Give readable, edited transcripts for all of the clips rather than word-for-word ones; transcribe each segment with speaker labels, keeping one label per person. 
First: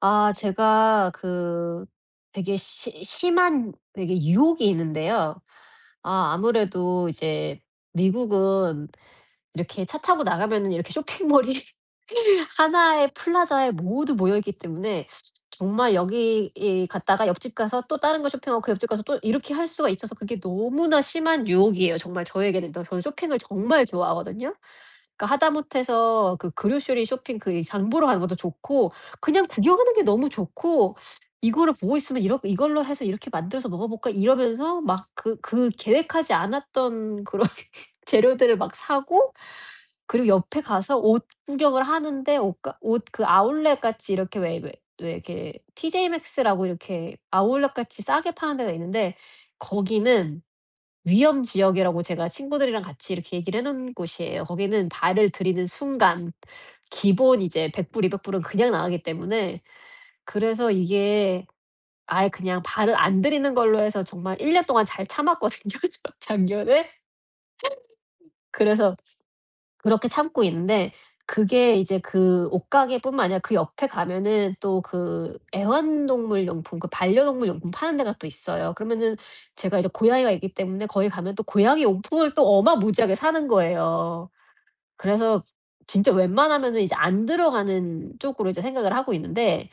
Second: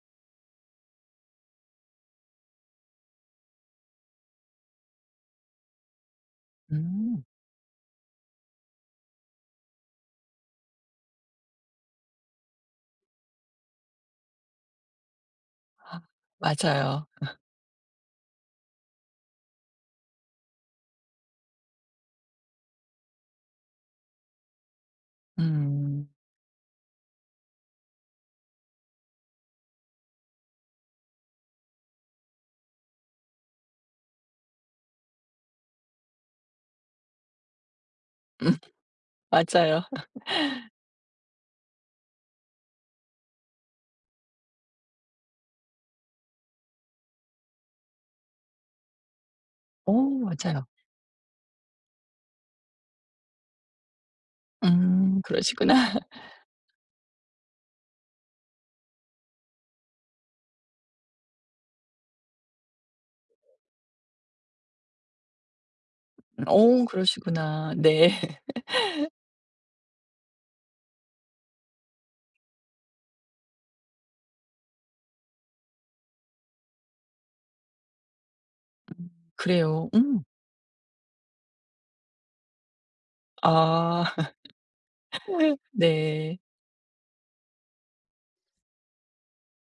Speaker 1: 제가 그 되게 시 심한 되게 유혹이 있는데요. 아무래도
Speaker 2: 음.
Speaker 1: 이제 미국은 이렇게 차 타고 나가면은, 이렇게 쇼핑몰이 하나의 플라자에 모두 모여 있기 때문에, 정말 여기 이
Speaker 2: 맞아요.
Speaker 1: 갔다가 옆집 가서 또 다른 거 쇼핑하고, 그 옆집 가서 또 이렇게 할 수가 있어서, 그게 너무나 심한 유혹이에요, 정말 저에게는. 또 저는 쇼핑을 정말 좋아하거든요. 그러니까
Speaker 2: 음.
Speaker 1: 하다못해서 그그 r o 리 쇼핑, 그 장 보러 가는 것도 좋고, 그냥 구경하는 게 너무 좋고, '이거를 보고 있으면 이렇 이걸로 해서 이렇게 만들어서 먹어볼까?' 이러면서 막 그 계획하지 않았던 그런 재료들을
Speaker 2: 음
Speaker 1: 막 사고,
Speaker 2: 맞아요.
Speaker 1: 그리고 옆에 가서 옷 구경을 하는데, 옷가 옷 그 아울렛 같이 이렇게 왜 이렇게 TJ x x 라고, 이렇게 아울렛 같이 싸게 파는 데가 있는데,
Speaker 2: 오
Speaker 1: 거기는
Speaker 2: 맞아요.
Speaker 1: 위험 지역이라고 제가 친구들이랑 같이 이렇게 얘기를 해 놓은 곳이에요. 거기는 발을 들이는
Speaker 2: 그러시구나.
Speaker 1: 순간 기본 이제 100불 200 불은 그냥 나가기 때문에. 그래서 이게 아예 그냥 발을 안 들이는 걸로 해서 정말 1년 동안 잘 참았거든요, 저
Speaker 2: 오
Speaker 1: 작년에.
Speaker 2: 그러시구나. 네.
Speaker 1: 그래서 그렇게 참고 있는데, 그게 이제 그 옷가게뿐만 아니라 그 옆에 가면은 또 그 애완동물 용품, 그 반려동물 용품 파는 데가 또 있어요. 그러면은 제가 이제
Speaker 2: 그래요. 음.
Speaker 1: 고양이가 있기 때문에, 거기 가면 또 고양이 용품을 또 어마무지하게 사는
Speaker 2: 아.
Speaker 1: 거예요. 그래서 진짜
Speaker 2: 네.
Speaker 1: 웬만하면은 이제 안 들어가는 쪽으로 이제 생각을 하고 있는데,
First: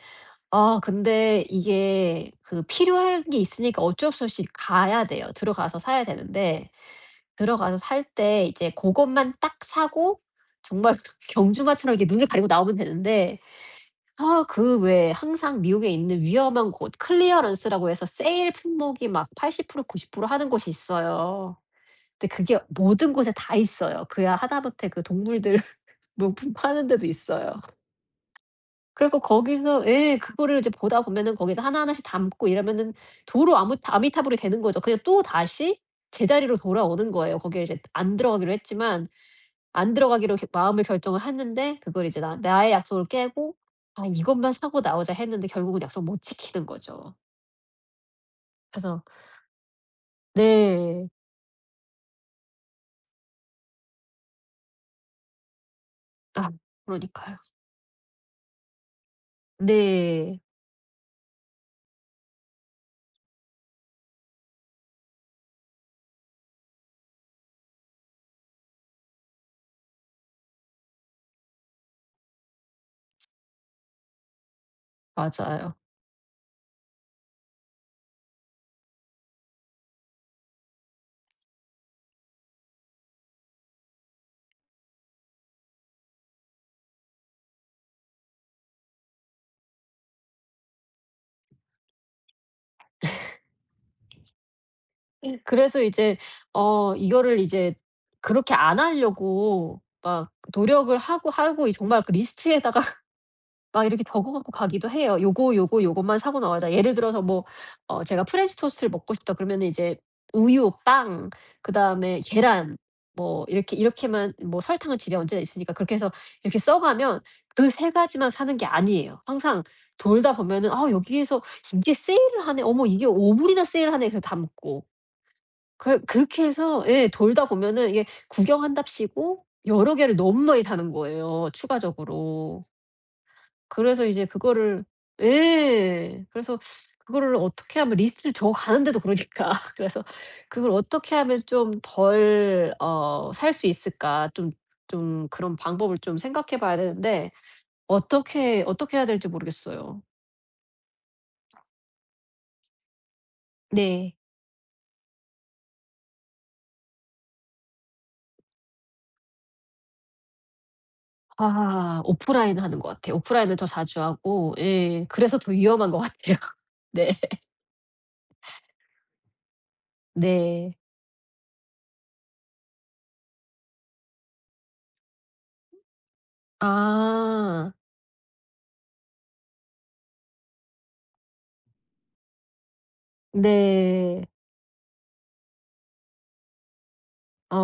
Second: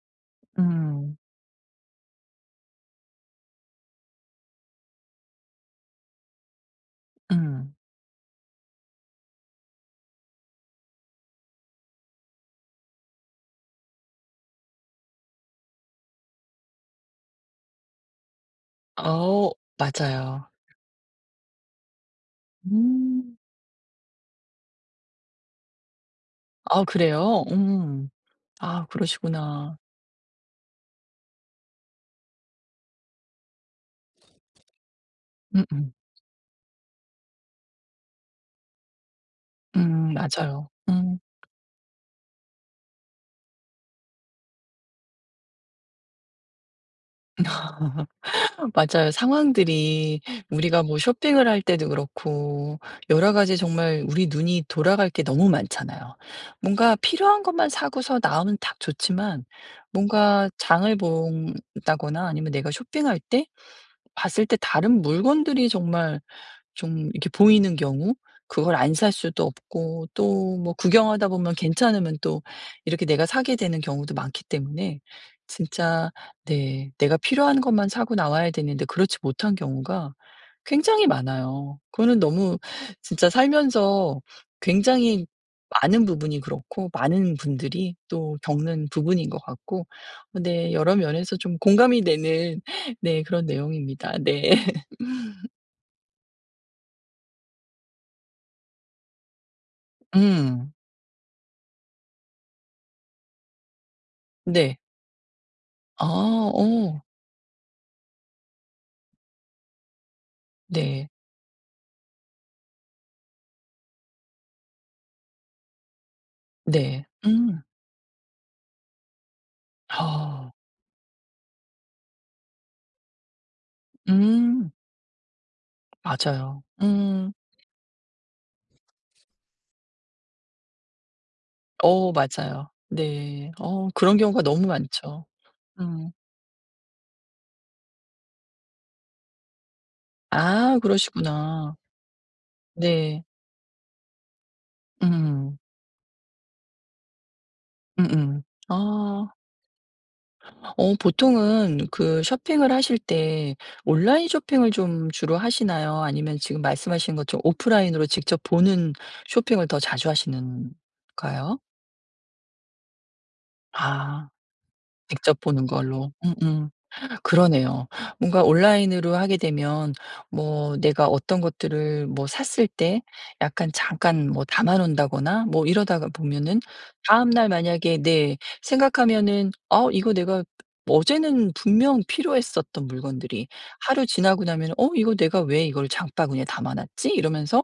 Speaker 2: 음.
Speaker 1: 근데 이게 그 필요한 게 있으니까 어쩔 수 없이 가야 돼요. 들어가서 사야 되는데,
Speaker 2: 음.
Speaker 1: 들어가서 살 때 이제 고것만 딱 사고 정말 경주마처럼 이렇게 눈을 가리고 나오면 되는데, 그 왜 항상 미국에 있는 위험한 곳, 클리어런스라고 해서 세일 품목이 막
Speaker 2: 어
Speaker 1: 80% 90% 하는
Speaker 2: 맞아요.
Speaker 1: 곳이 있어요. 근데 그게 모든 곳에
Speaker 2: 음.
Speaker 1: 다 있어요. 그야 하다못해 그 동물들, 명품
Speaker 2: 아
Speaker 1: 파는 데도
Speaker 2: 그래요?
Speaker 1: 있어요.
Speaker 2: 음. 아
Speaker 1: 그리고
Speaker 2: 그러시구나.
Speaker 1: 거기서 예 그거를 이제 보다 보면은, 거기서 하나하나씩 담고 이러면은 도로 아무 아미타불이 되는 거죠. 그냥
Speaker 2: 음음.
Speaker 1: 또다시 제자리로 돌아오는 거예요. 거기에 이제 안 들어가기로 했지만, 안 들어가기로 이렇게
Speaker 2: 맞아요.
Speaker 1: 마음을
Speaker 2: 음.
Speaker 1: 결정을 했는데 그걸 이제 나 나의 약속을 깨고, '아 이것만 사고 나오자.' 했는데 결국은 약속 못 지키는 거죠. 그래서.
Speaker 2: 맞아요. 상황들이 우리가 뭐
Speaker 1: 네.
Speaker 2: 쇼핑을 할 때도 그렇고 여러 가지 정말 우리 눈이 돌아갈 게 너무 많잖아요.
Speaker 1: 아
Speaker 2: 뭔가
Speaker 1: 그러니까요.
Speaker 2: 필요한 것만 사고서 나오면 딱 좋지만
Speaker 1: 네.
Speaker 2: 뭔가 장을 본다거나 아니면 내가 쇼핑할 때 봤을 때 다른 물건들이 정말 좀 이렇게 보이는 경우 그걸 안 살 수도 없고 또 뭐 구경하다 보면 괜찮으면 또 이렇게 내가 사게 되는 경우도 많기 때문에
Speaker 1: 맞아요.
Speaker 2: 진짜 네 내가 필요한 것만 사고 나와야 되는데 그렇지 못한 경우가 굉장히 많아요. 그거는 너무 진짜 살면서 굉장히 많은 부분이 그렇고 많은 분들이 또 겪는 부분인 것 같고 어 네 여러 면에서 좀 공감이 되는 네 그런 내용입니다. 네.
Speaker 1: 그래서 이제 이거를 이제 그렇게 안 하려고 막
Speaker 2: 음.
Speaker 1: 노력을 하고, 하고 이 정말 그 리스트에다가 막 이렇게 적어 갖고
Speaker 2: 네.
Speaker 1: 가기도 해요. "요거, 요거,
Speaker 2: 아
Speaker 1: 요것만 사고 나가자." 예를
Speaker 2: 어.
Speaker 1: 들어서 뭐 제가 프렌치 토스트를 먹고 싶다 그러면, 이제 우유,
Speaker 2: 네.
Speaker 1: 빵, 그다음에 계란, 뭐 이렇게, 이렇게만, 뭐 설탕은 집에 언제나 있으니까, 그렇게 해서 이렇게 써
Speaker 2: 네.
Speaker 1: 가면
Speaker 2: 음.
Speaker 1: 그 세 가지만 사는 게 아니에요. 항상 돌다
Speaker 2: 아.
Speaker 1: 보면은, '아 여기에서 이게 세일을 하네. 어머 이게 5불 이나 세일하네.' 그래서
Speaker 2: 음.
Speaker 1: 담고. 그렇게
Speaker 2: 맞아요.
Speaker 1: 해서 예
Speaker 2: 음.
Speaker 1: 돌다 보면은, 이게 구경한답시고 여러 개를 너무 많이 사는 거예요,
Speaker 2: 어
Speaker 1: 추가적으로.
Speaker 2: 맞아요. 네. 어
Speaker 1: 그래서
Speaker 2: 그런
Speaker 1: 이제
Speaker 2: 경우가 너무
Speaker 1: 그거를.
Speaker 2: 많죠. 음.
Speaker 1: 예. 그래서 그거를 어떻게 하면, 리스트를 적어 가는데도 그러니까. 그래서, '그걸
Speaker 2: 아
Speaker 1: 어떻게 하면
Speaker 2: 그러시구나.
Speaker 1: 좀 덜
Speaker 2: 네.
Speaker 1: 살 수 있을까?' 좀 그런
Speaker 2: 음.
Speaker 1: 방법을 좀 생각해 봐야 되는데,
Speaker 2: 음음.
Speaker 1: 어떻게 어떻게 해야 될지
Speaker 2: 아.
Speaker 1: 모르겠어요.
Speaker 2: 어 보통은 그 쇼핑을 하실 때
Speaker 1: 네.
Speaker 2: 온라인 쇼핑을 좀 주로 하시나요? 아니면 지금 말씀하신 것처럼 오프라인으로 직접 보는 쇼핑을 더 자주 하시는가요?
Speaker 1: 오프라인 하는 것 같아요. 오프라인을 더 자주
Speaker 2: 아
Speaker 1: 하고, 예 그래서
Speaker 2: 직접
Speaker 1: 더
Speaker 2: 보는
Speaker 1: 위험한 것
Speaker 2: 걸로.
Speaker 1: 같아요.
Speaker 2: 음음.
Speaker 1: 네.
Speaker 2: 그러네요. 뭔가 온라인으로 하게 되면
Speaker 1: 네.
Speaker 2: 뭐 내가 어떤 것들을 뭐 샀을 때 약간 잠깐 뭐 담아 놓는다거나 뭐 이러다가 보면은 다음 날
Speaker 1: 아.
Speaker 2: 만약에 네 생각하면은 '어 이거 내가 어제는 분명 필요했었던 물건들이 하루
Speaker 1: 네.
Speaker 2: 지나고 나면 '어 이거 내가 왜 이걸 장바구니에 담아 놨지?' 이러면서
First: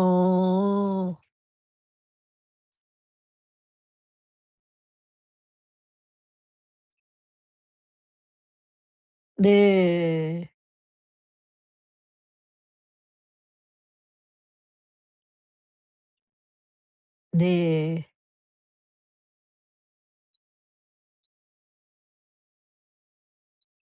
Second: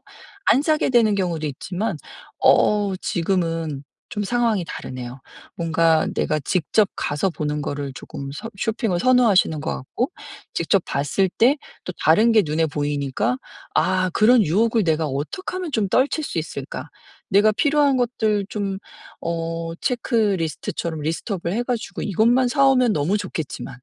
Speaker 2: 안 사게 되는 경우도 있지만 어 지금은 좀 상황이 다르네요. 뭔가 내가 직접 가서 보는 거를 조금 서 쇼핑을 선호하시는 것 같고
Speaker 1: 네.
Speaker 2: 직접 봤을 때 또 다른 게 눈에 보이니까 '아 그런 유혹을 내가 어떻게 하면 좀 떨칠 수 있을까?' 내가 필요한
Speaker 1: 네.
Speaker 2: 것들 좀 어 체크리스트처럼 리스트업을 해 가지고 이것만 사 오면 너무 좋겠지만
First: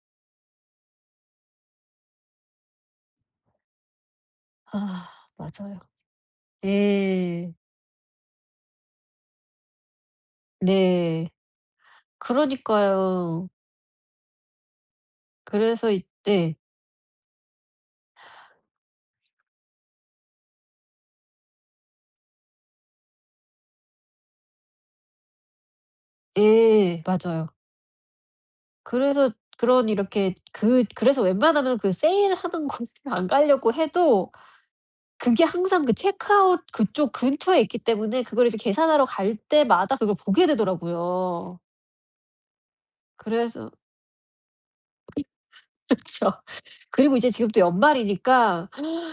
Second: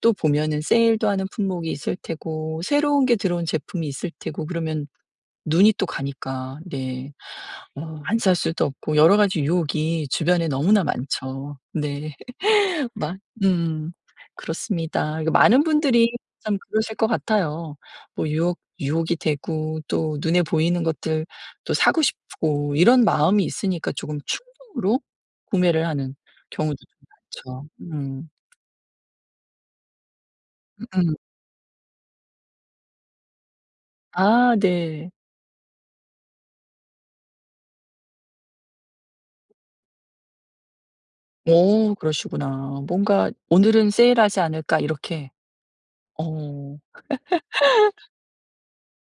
Speaker 2: 또 보면은 세일도 하는 품목이 있을 테고 새로운 게 들어온 제품이 있을 테고 그러면
Speaker 1: 아
Speaker 2: 눈이
Speaker 1: 맞아요.
Speaker 2: 또 가니까 네.
Speaker 1: 예.
Speaker 2: 어 안 살 수도 없고 여러 가지 유혹이 주변에 너무나
Speaker 1: 네.
Speaker 2: 많죠. 네. 막
Speaker 1: 그러니까요.
Speaker 2: 음. 그렇습니다. 이거 많은
Speaker 1: 그래서 이
Speaker 2: 분들이
Speaker 1: 네.
Speaker 2: 참 그러실 것 같아요. 뭐 유혹이 되고 또 눈에 보이는 것들 또 사고 싶고 이런 마음이 있으니까 조금 충동으로 구매를 하는 경우도
Speaker 1: 예.
Speaker 2: 좀
Speaker 1: 맞아요.
Speaker 2: 많죠. 음.
Speaker 1: 그래서 그런 이렇게 그 그래서
Speaker 2: 음
Speaker 1: 웬만하면 그 세일하는 곳을 안 가려고 해도,
Speaker 2: 아 네.
Speaker 1: 그게 항상 그 체크아웃 그쪽 근처에 있기 때문에, 그걸 이제 계산하러 갈 때마다 그걸 보게 되더라고요.
Speaker 2: 오 그러시구나. 뭔가
Speaker 1: 그래서
Speaker 2: '오늘은 세일하지 않을까.' 이렇게.
Speaker 1: 그쵸.
Speaker 2: 어.
Speaker 1: 그리고 이제 지금 또 연말이니까,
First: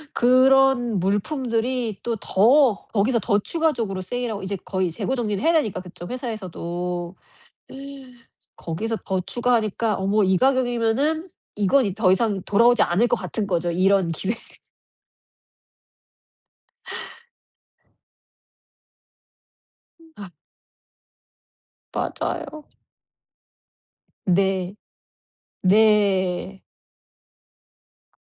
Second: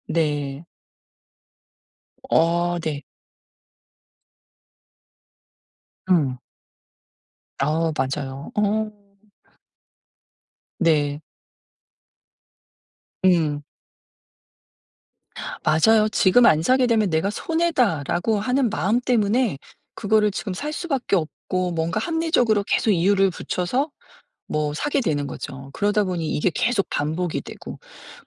Speaker 2: 네.
Speaker 1: 그런 물품들이 또
Speaker 2: 어
Speaker 1: 더
Speaker 2: 네.
Speaker 1: 거기서 더 추가적으로 세일하고 이제 거의 재고 정리를 해야 되니까, 그쪽
Speaker 2: 음,
Speaker 1: 회사에서도.
Speaker 2: 아 맞아요. 어
Speaker 1: 거기서 더 추가하니까, 어머, 이
Speaker 2: 네.
Speaker 1: 가격이면은 이건 이 더 이상 돌아오지 않을 것 같은
Speaker 2: 음.
Speaker 1: 거죠, 이런 기회.
Speaker 2: 맞아요. '지금 안 사게 되면 내가 손해다.'라고 하는 마음 때문에
Speaker 1: 아
Speaker 2: 그거를 지금 살 수밖에 없고 뭔가
Speaker 1: 맞아요.
Speaker 2: 합리적으로 계속 이유를 붙여서 뭐
Speaker 1: 네.
Speaker 2: 사게 되는 거죠. 그러다 보니 이게
Speaker 1: 네.
Speaker 2: 계속 반복이 되고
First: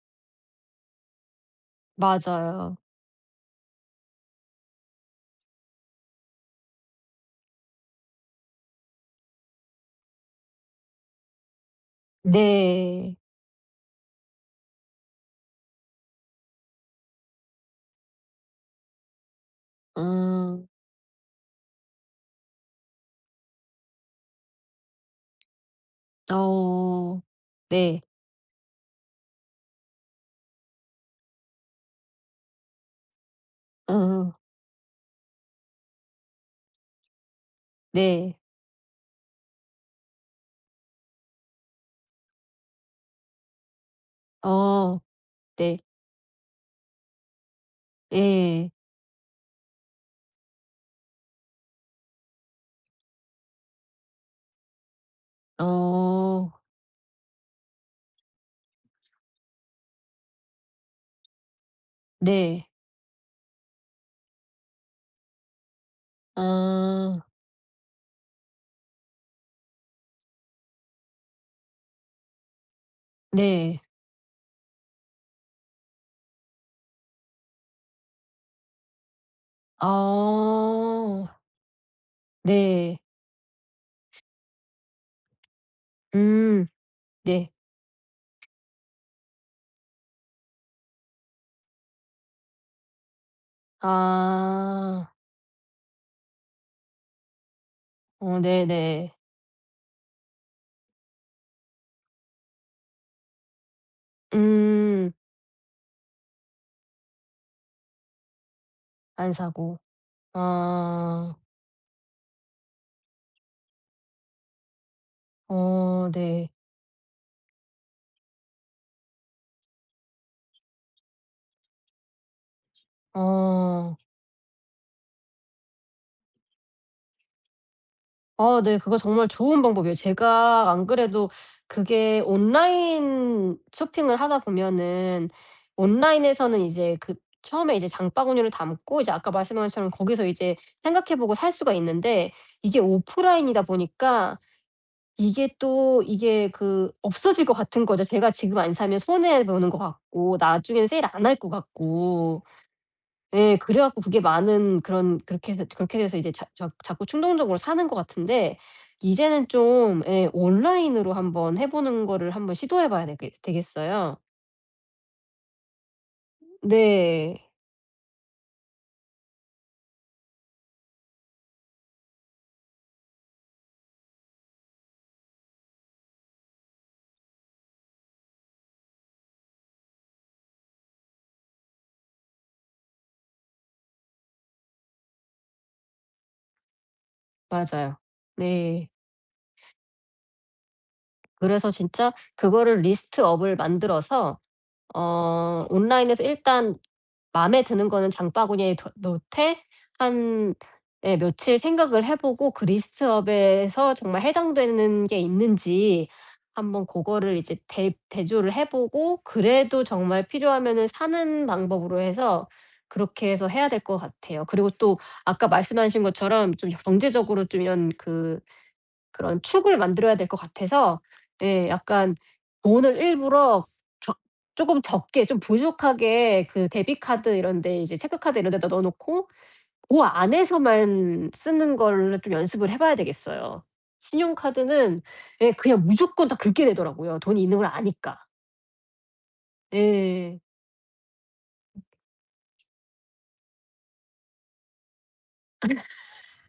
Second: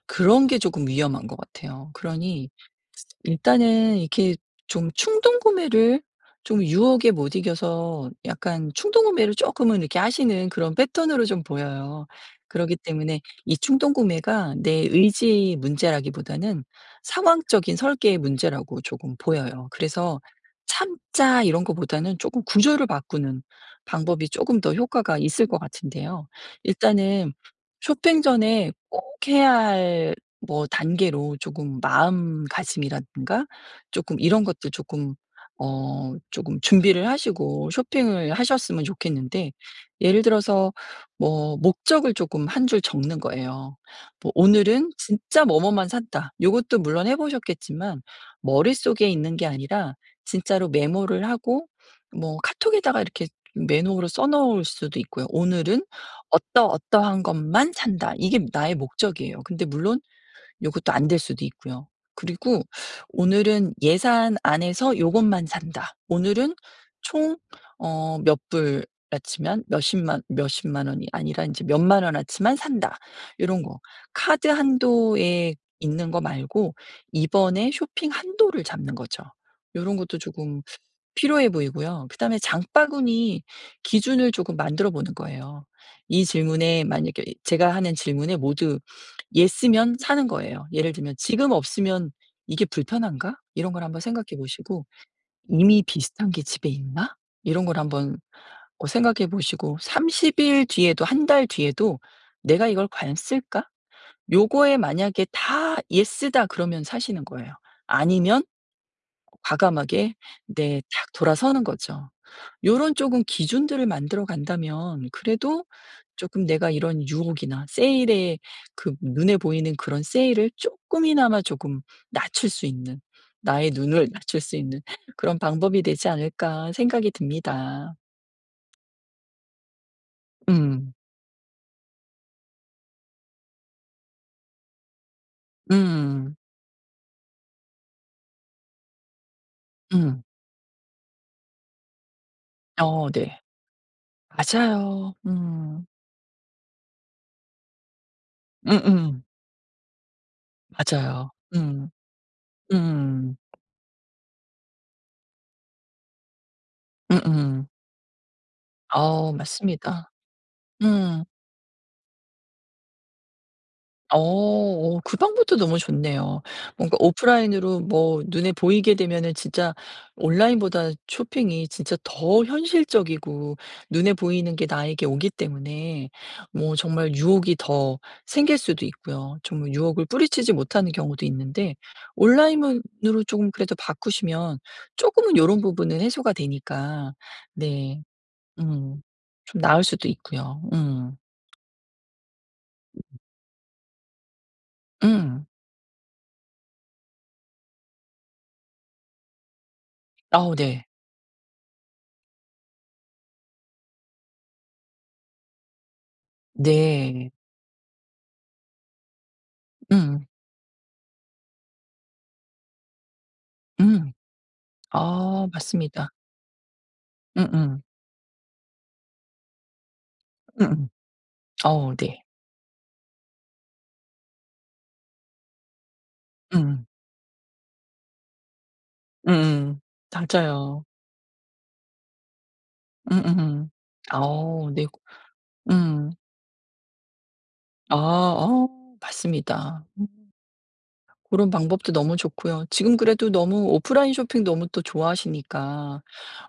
Speaker 2: 그런 게 조금 위험한 것 같아요. 그러니
Speaker 1: 맞아요.
Speaker 2: 일단은 이렇게 좀 충동 구매를 좀 유혹에 못 이겨서 약간 충동 구매를 조금은 이렇게 하시는 그런 패턴으로 좀 보여요. 그러기
Speaker 1: 네.
Speaker 2: 때문에 이 충동 구매가 내 의지 문제라기보다는 상황적인 설계의 문제라고 조금 보여요. 그래서
Speaker 1: 음.
Speaker 2: "참자." 이런 거보다는 조금 구조를 바꾸는 방법이 조금 더 효과가 있을 것 같은데요.
Speaker 1: 어.
Speaker 2: 일단은
Speaker 1: 네.
Speaker 2: 쇼핑 전에 꼭 해야 할 뭐 단계로 조금 마음가짐이라든가 조금
Speaker 1: 음.
Speaker 2: 이런 것들 조금 어 조금 준비를 하시고 쇼핑을
Speaker 1: 네.
Speaker 2: 하셨으면 좋겠는데 예를 들어서 뭐 목적을 조금 한 줄 적는 거예요. 뭐 '오늘은
Speaker 1: 어.
Speaker 2: 진짜
Speaker 1: 네.
Speaker 2: 뭐뭐만 산다.' 요것도 물론 해 보셨겠지만
Speaker 1: 예.
Speaker 2: 머릿속에 있는 게 아니라 진짜로 메모를 하고 뭐 카톡에다가 이렇게 메모로 써 놓을 수도 있고요. '오늘은
Speaker 1: 어.
Speaker 2: 어떠어떠한 것만 산다.' 이게 나의 목적이에요. 근데 물론 요것도 안 될 수도 있고요. 그리고
Speaker 1: 네.
Speaker 2: 오늘은 예산 안에서 요것만 산다. 오늘은
Speaker 1: 아
Speaker 2: 총 어 몇 불 아치면 몇십만 원이 아니라 인제 몇만 원 아치만 산다. 요런 거.
Speaker 1: 네.
Speaker 2: 카드 한도에 있는 거 말고 이번에 쇼핑 한도를 잡는 거죠. 요런 것도 조금
Speaker 1: 아
Speaker 2: 필요해 보이고요. 그다음에
Speaker 1: 네.
Speaker 2: 장바구니 기준을 조금 만들어 보는 거예요. 이
Speaker 1: 음
Speaker 2: 질문에 만약에
Speaker 1: 네.
Speaker 2: 제가 하는 질문에 모두 예쓰면 사는 거예요.' 예를 들면 '지금 없으면 이게 불편한가?' 이런 걸
Speaker 1: 아
Speaker 2: 한번 생각해 보시고 '이미 비슷한 게 집에 있나?' 이런 걸 한번
Speaker 1: 어
Speaker 2: 어
Speaker 1: 네네.
Speaker 2: 생각해 보시고 30일 뒤에도 한 달 뒤에도 '내가 이걸 과연 쓸까?' 요거에
Speaker 1: 음,
Speaker 2: 만약에 다 "예스다." 그러면 사시는 거예요. 아니면
Speaker 1: 안 사고.
Speaker 2: 과감하게 네 탁
Speaker 1: 아
Speaker 2: 돌아서는 거죠. 요런 쪼금 기준들을 만들어 간다면 그래도
Speaker 1: 어
Speaker 2: 쪼끔
Speaker 1: 네.
Speaker 2: 내가 이런 유혹이나 세일에 그 눈에 보이는 그런 세일을 쪼끔이나마 조금 낮출 수 있는 나의
Speaker 1: 어.
Speaker 2: 눈을 낮출 수 있는 그런 방법이 되지 않을까 생각이 듭니다.
Speaker 1: 아 네. 그거 정말 좋은 방법이에요. 제가 안
Speaker 2: 음.
Speaker 1: 그래도 그게, 온라인 쇼핑을 하다 보면은
Speaker 2: 음.
Speaker 1: 온라인에서는 이제 그 처음에 이제 장바구니를 담고, 이제 아까 말씀하신 것처럼
Speaker 2: 음.
Speaker 1: 거기서 이제 생각해 보고 살 수가 있는데, 이게
Speaker 2: 어 네.
Speaker 1: 오프라인이다 보니까
Speaker 2: 맞아요.
Speaker 1: 이게
Speaker 2: 음.
Speaker 1: 또 이게 그 없어질 것 같은 거죠. 제가 지금 안 사면
Speaker 2: 음음.
Speaker 1: 손해 보는 것 같고, 나중에는 세일 안
Speaker 2: 맞아요.
Speaker 1: 할 것
Speaker 2: 음.
Speaker 1: 같고.
Speaker 2: 음.
Speaker 1: 예. 그래 갖고 그게 많은 그런, 그렇게 해서 그렇게 돼서 이제 자 자 자꾸 충동적으로
Speaker 2: 음음.
Speaker 1: 사는 것 같은데,
Speaker 2: 어
Speaker 1: 이제는 좀,
Speaker 2: 맞습니다.
Speaker 1: 예 온라인으로
Speaker 2: 음.
Speaker 1: 한번 해 보는 거를 한번 시도해 봐야 되겠어요.
Speaker 2: 어 어 그 방법도 너무 좋네요. 뭔가
Speaker 1: 네.
Speaker 2: 오프라인으로 뭐 눈에 보이게 되면은 진짜 온라인보다 쇼핑이 진짜 더 현실적이고 눈에 보이는 게 나에게 오기 때문에 뭐 정말 유혹이 더 생길 수도 있고요. 정말 유혹을 뿌리치지 못하는 경우도 있는데 온라인으로 조금 그래도 바꾸시면 조금은 요런 부분은 해소가 되니까
Speaker 1: 맞아요.
Speaker 2: 네
Speaker 1: 네.
Speaker 2: 음 좀 나을 수도 있고요. 음.
Speaker 1: 그래서 진짜 그거를 리스트업을 만들어서,
Speaker 2: 음.
Speaker 1: 온라인에서 일단 맘에 드는 거는 장바구니에 더 넣되,
Speaker 2: 아우
Speaker 1: 한
Speaker 2: 네.
Speaker 1: 예 며칠 생각을 해 보고, 그 리스트업에서 정말 해당되는 게 있는지 한번 그거
Speaker 2: 네.
Speaker 1: 를 이제 대 대조를 해 보고, 그래도 정말
Speaker 2: 음.
Speaker 1: 필요하면은 사는 방법으로 해서, 그렇게 해서 해야 될 것
Speaker 2: 음.
Speaker 1: 같아요. 그리고 또
Speaker 2: 아
Speaker 1: 아까 말씀하신
Speaker 2: 맞습니다.
Speaker 1: 것처럼 좀 경제적으로 좀,
Speaker 2: 음음.
Speaker 1: 이런 그런 축을 만들어야 될 것
Speaker 2: 음음.
Speaker 1: 같아서, 예
Speaker 2: 어
Speaker 1: 약간
Speaker 2: 네.
Speaker 1: 돈을 일부러 적 쪼금 적게, 좀 부족하게 그
Speaker 2: 음.
Speaker 1: 데뷔 카드 이런 데, 이제 체크카드 이런 데다 넣어 놓고,
Speaker 2: 음음.
Speaker 1: 고
Speaker 2: 맞아요.
Speaker 1: 안에서만 쓰는 거를 좀 연습을 해 봐야 되겠어요.
Speaker 2: 음음. 아 네.
Speaker 1: 신용카드는 예 그냥
Speaker 2: 음.
Speaker 1: 무조건 다 긁게 되더라고요, 돈이 있는 걸
Speaker 2: 아
Speaker 1: 아니까.
Speaker 2: 어 맞습니다.
Speaker 1: 예.
Speaker 2: 그런 방법도 너무 좋고요. 지금 그래도 너무 오프라인 쇼핑 너무 또 좋아하시니까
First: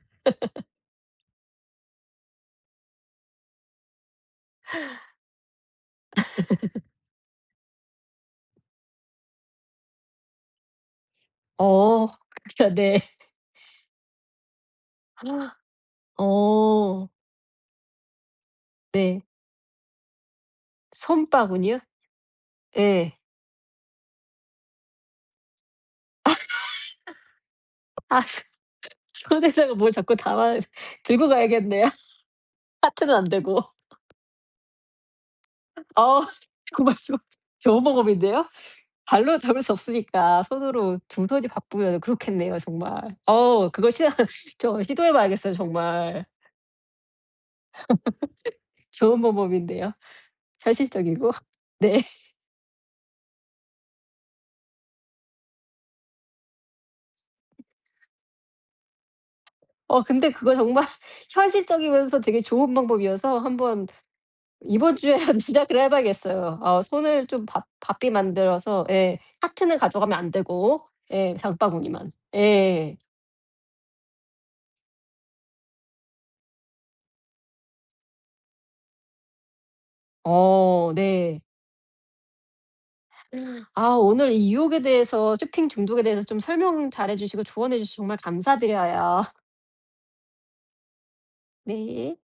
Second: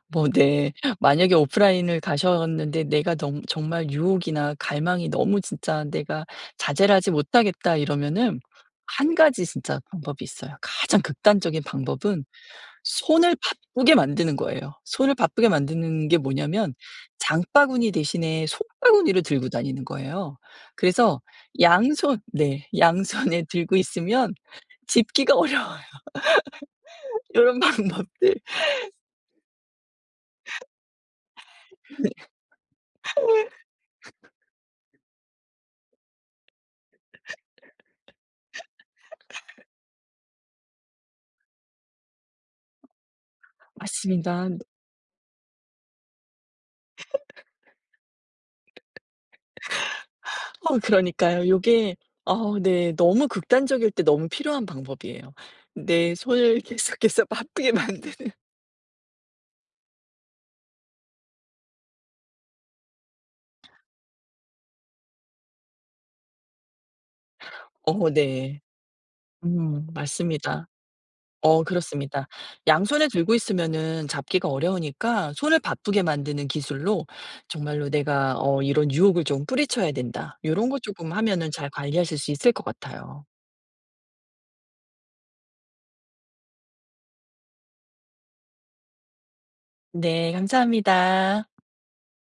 Speaker 2: 뭐 네. 만약에 오프라인을 가셨는데 내가 너무 정말 유혹이나 갈망이 너무 진짜 '내가 자제를 하지 못하겠다.' 이러면은 한 가지 진짜 방법이 있어요. 가장 극단적인
Speaker 1: 어
Speaker 2: 방법은
Speaker 1: 그쵸. 네.
Speaker 2: 손을 바쁘게 만드는 거예요. 손을 바쁘게 만드는 게 뭐냐면
Speaker 1: 어
Speaker 2: 장바구니 대신에
Speaker 1: 네.
Speaker 2: 손바구니를 들고 다니는 거예요. 그래서
Speaker 1: 손바구니요?
Speaker 2: 양손 네.
Speaker 1: 예.
Speaker 2: 양손에 들고 있으면 짚기가 어려워요. 요런
Speaker 1: 아
Speaker 2: 방법들.
Speaker 1: 손에다가 뭘 자꾸 담아 들고 가야겠네요.
Speaker 2: 네.
Speaker 1: 하트는 안 되고. 어 정말 좀 저버벅인데요, 발로 잡을 수 없으니까 손으로 두 손이 바쁘면 그렇겠네요, 정말. 어 그거 시도
Speaker 2: 맞습니다.
Speaker 1: 저 시도해 봐야겠어요, 정말. 좋은 방법인데요.
Speaker 2: 어
Speaker 1: 현실적이고.
Speaker 2: 그러니까요. 요게
Speaker 1: 네.
Speaker 2: 어 네 너무 극단적일 때 너무 필요한 방법이에요. 내 손을 계속해서 바쁘게 만드는.
Speaker 1: 어 근데 그거 정말 현실적이면서 되게 좋은 방법이어서, 한번 이번 주에라도 시작을 해 봐야겠어요. 어 손을 좀 바 바삐
Speaker 2: 어 네.
Speaker 1: 만들어서, 예 하트는 가져가면 안
Speaker 2: 맞습니다.
Speaker 1: 되고 예
Speaker 2: 어
Speaker 1: 장바구니만.
Speaker 2: 그렇습니다.
Speaker 1: 예.
Speaker 2: 양손에 들고 있으면은 잡기가 어려우니까 손을 바쁘게 만드는 기술로 정말로 '내가 어 이런 유혹을 좀 뿌리쳐야 된다.' 요런 거
Speaker 1: 어
Speaker 2: 쪼끔
Speaker 1: 네.
Speaker 2: 하면은 잘 관리하실 수 있을 것 같아요.
Speaker 1: 오늘 이 유혹에 대해서, 쇼핑 중독에 대해서 좀 설명 잘해 주시고 조언해 주셔서 정말 감사드려요.
Speaker 2: 네 감사합니다.
Speaker 1: 네.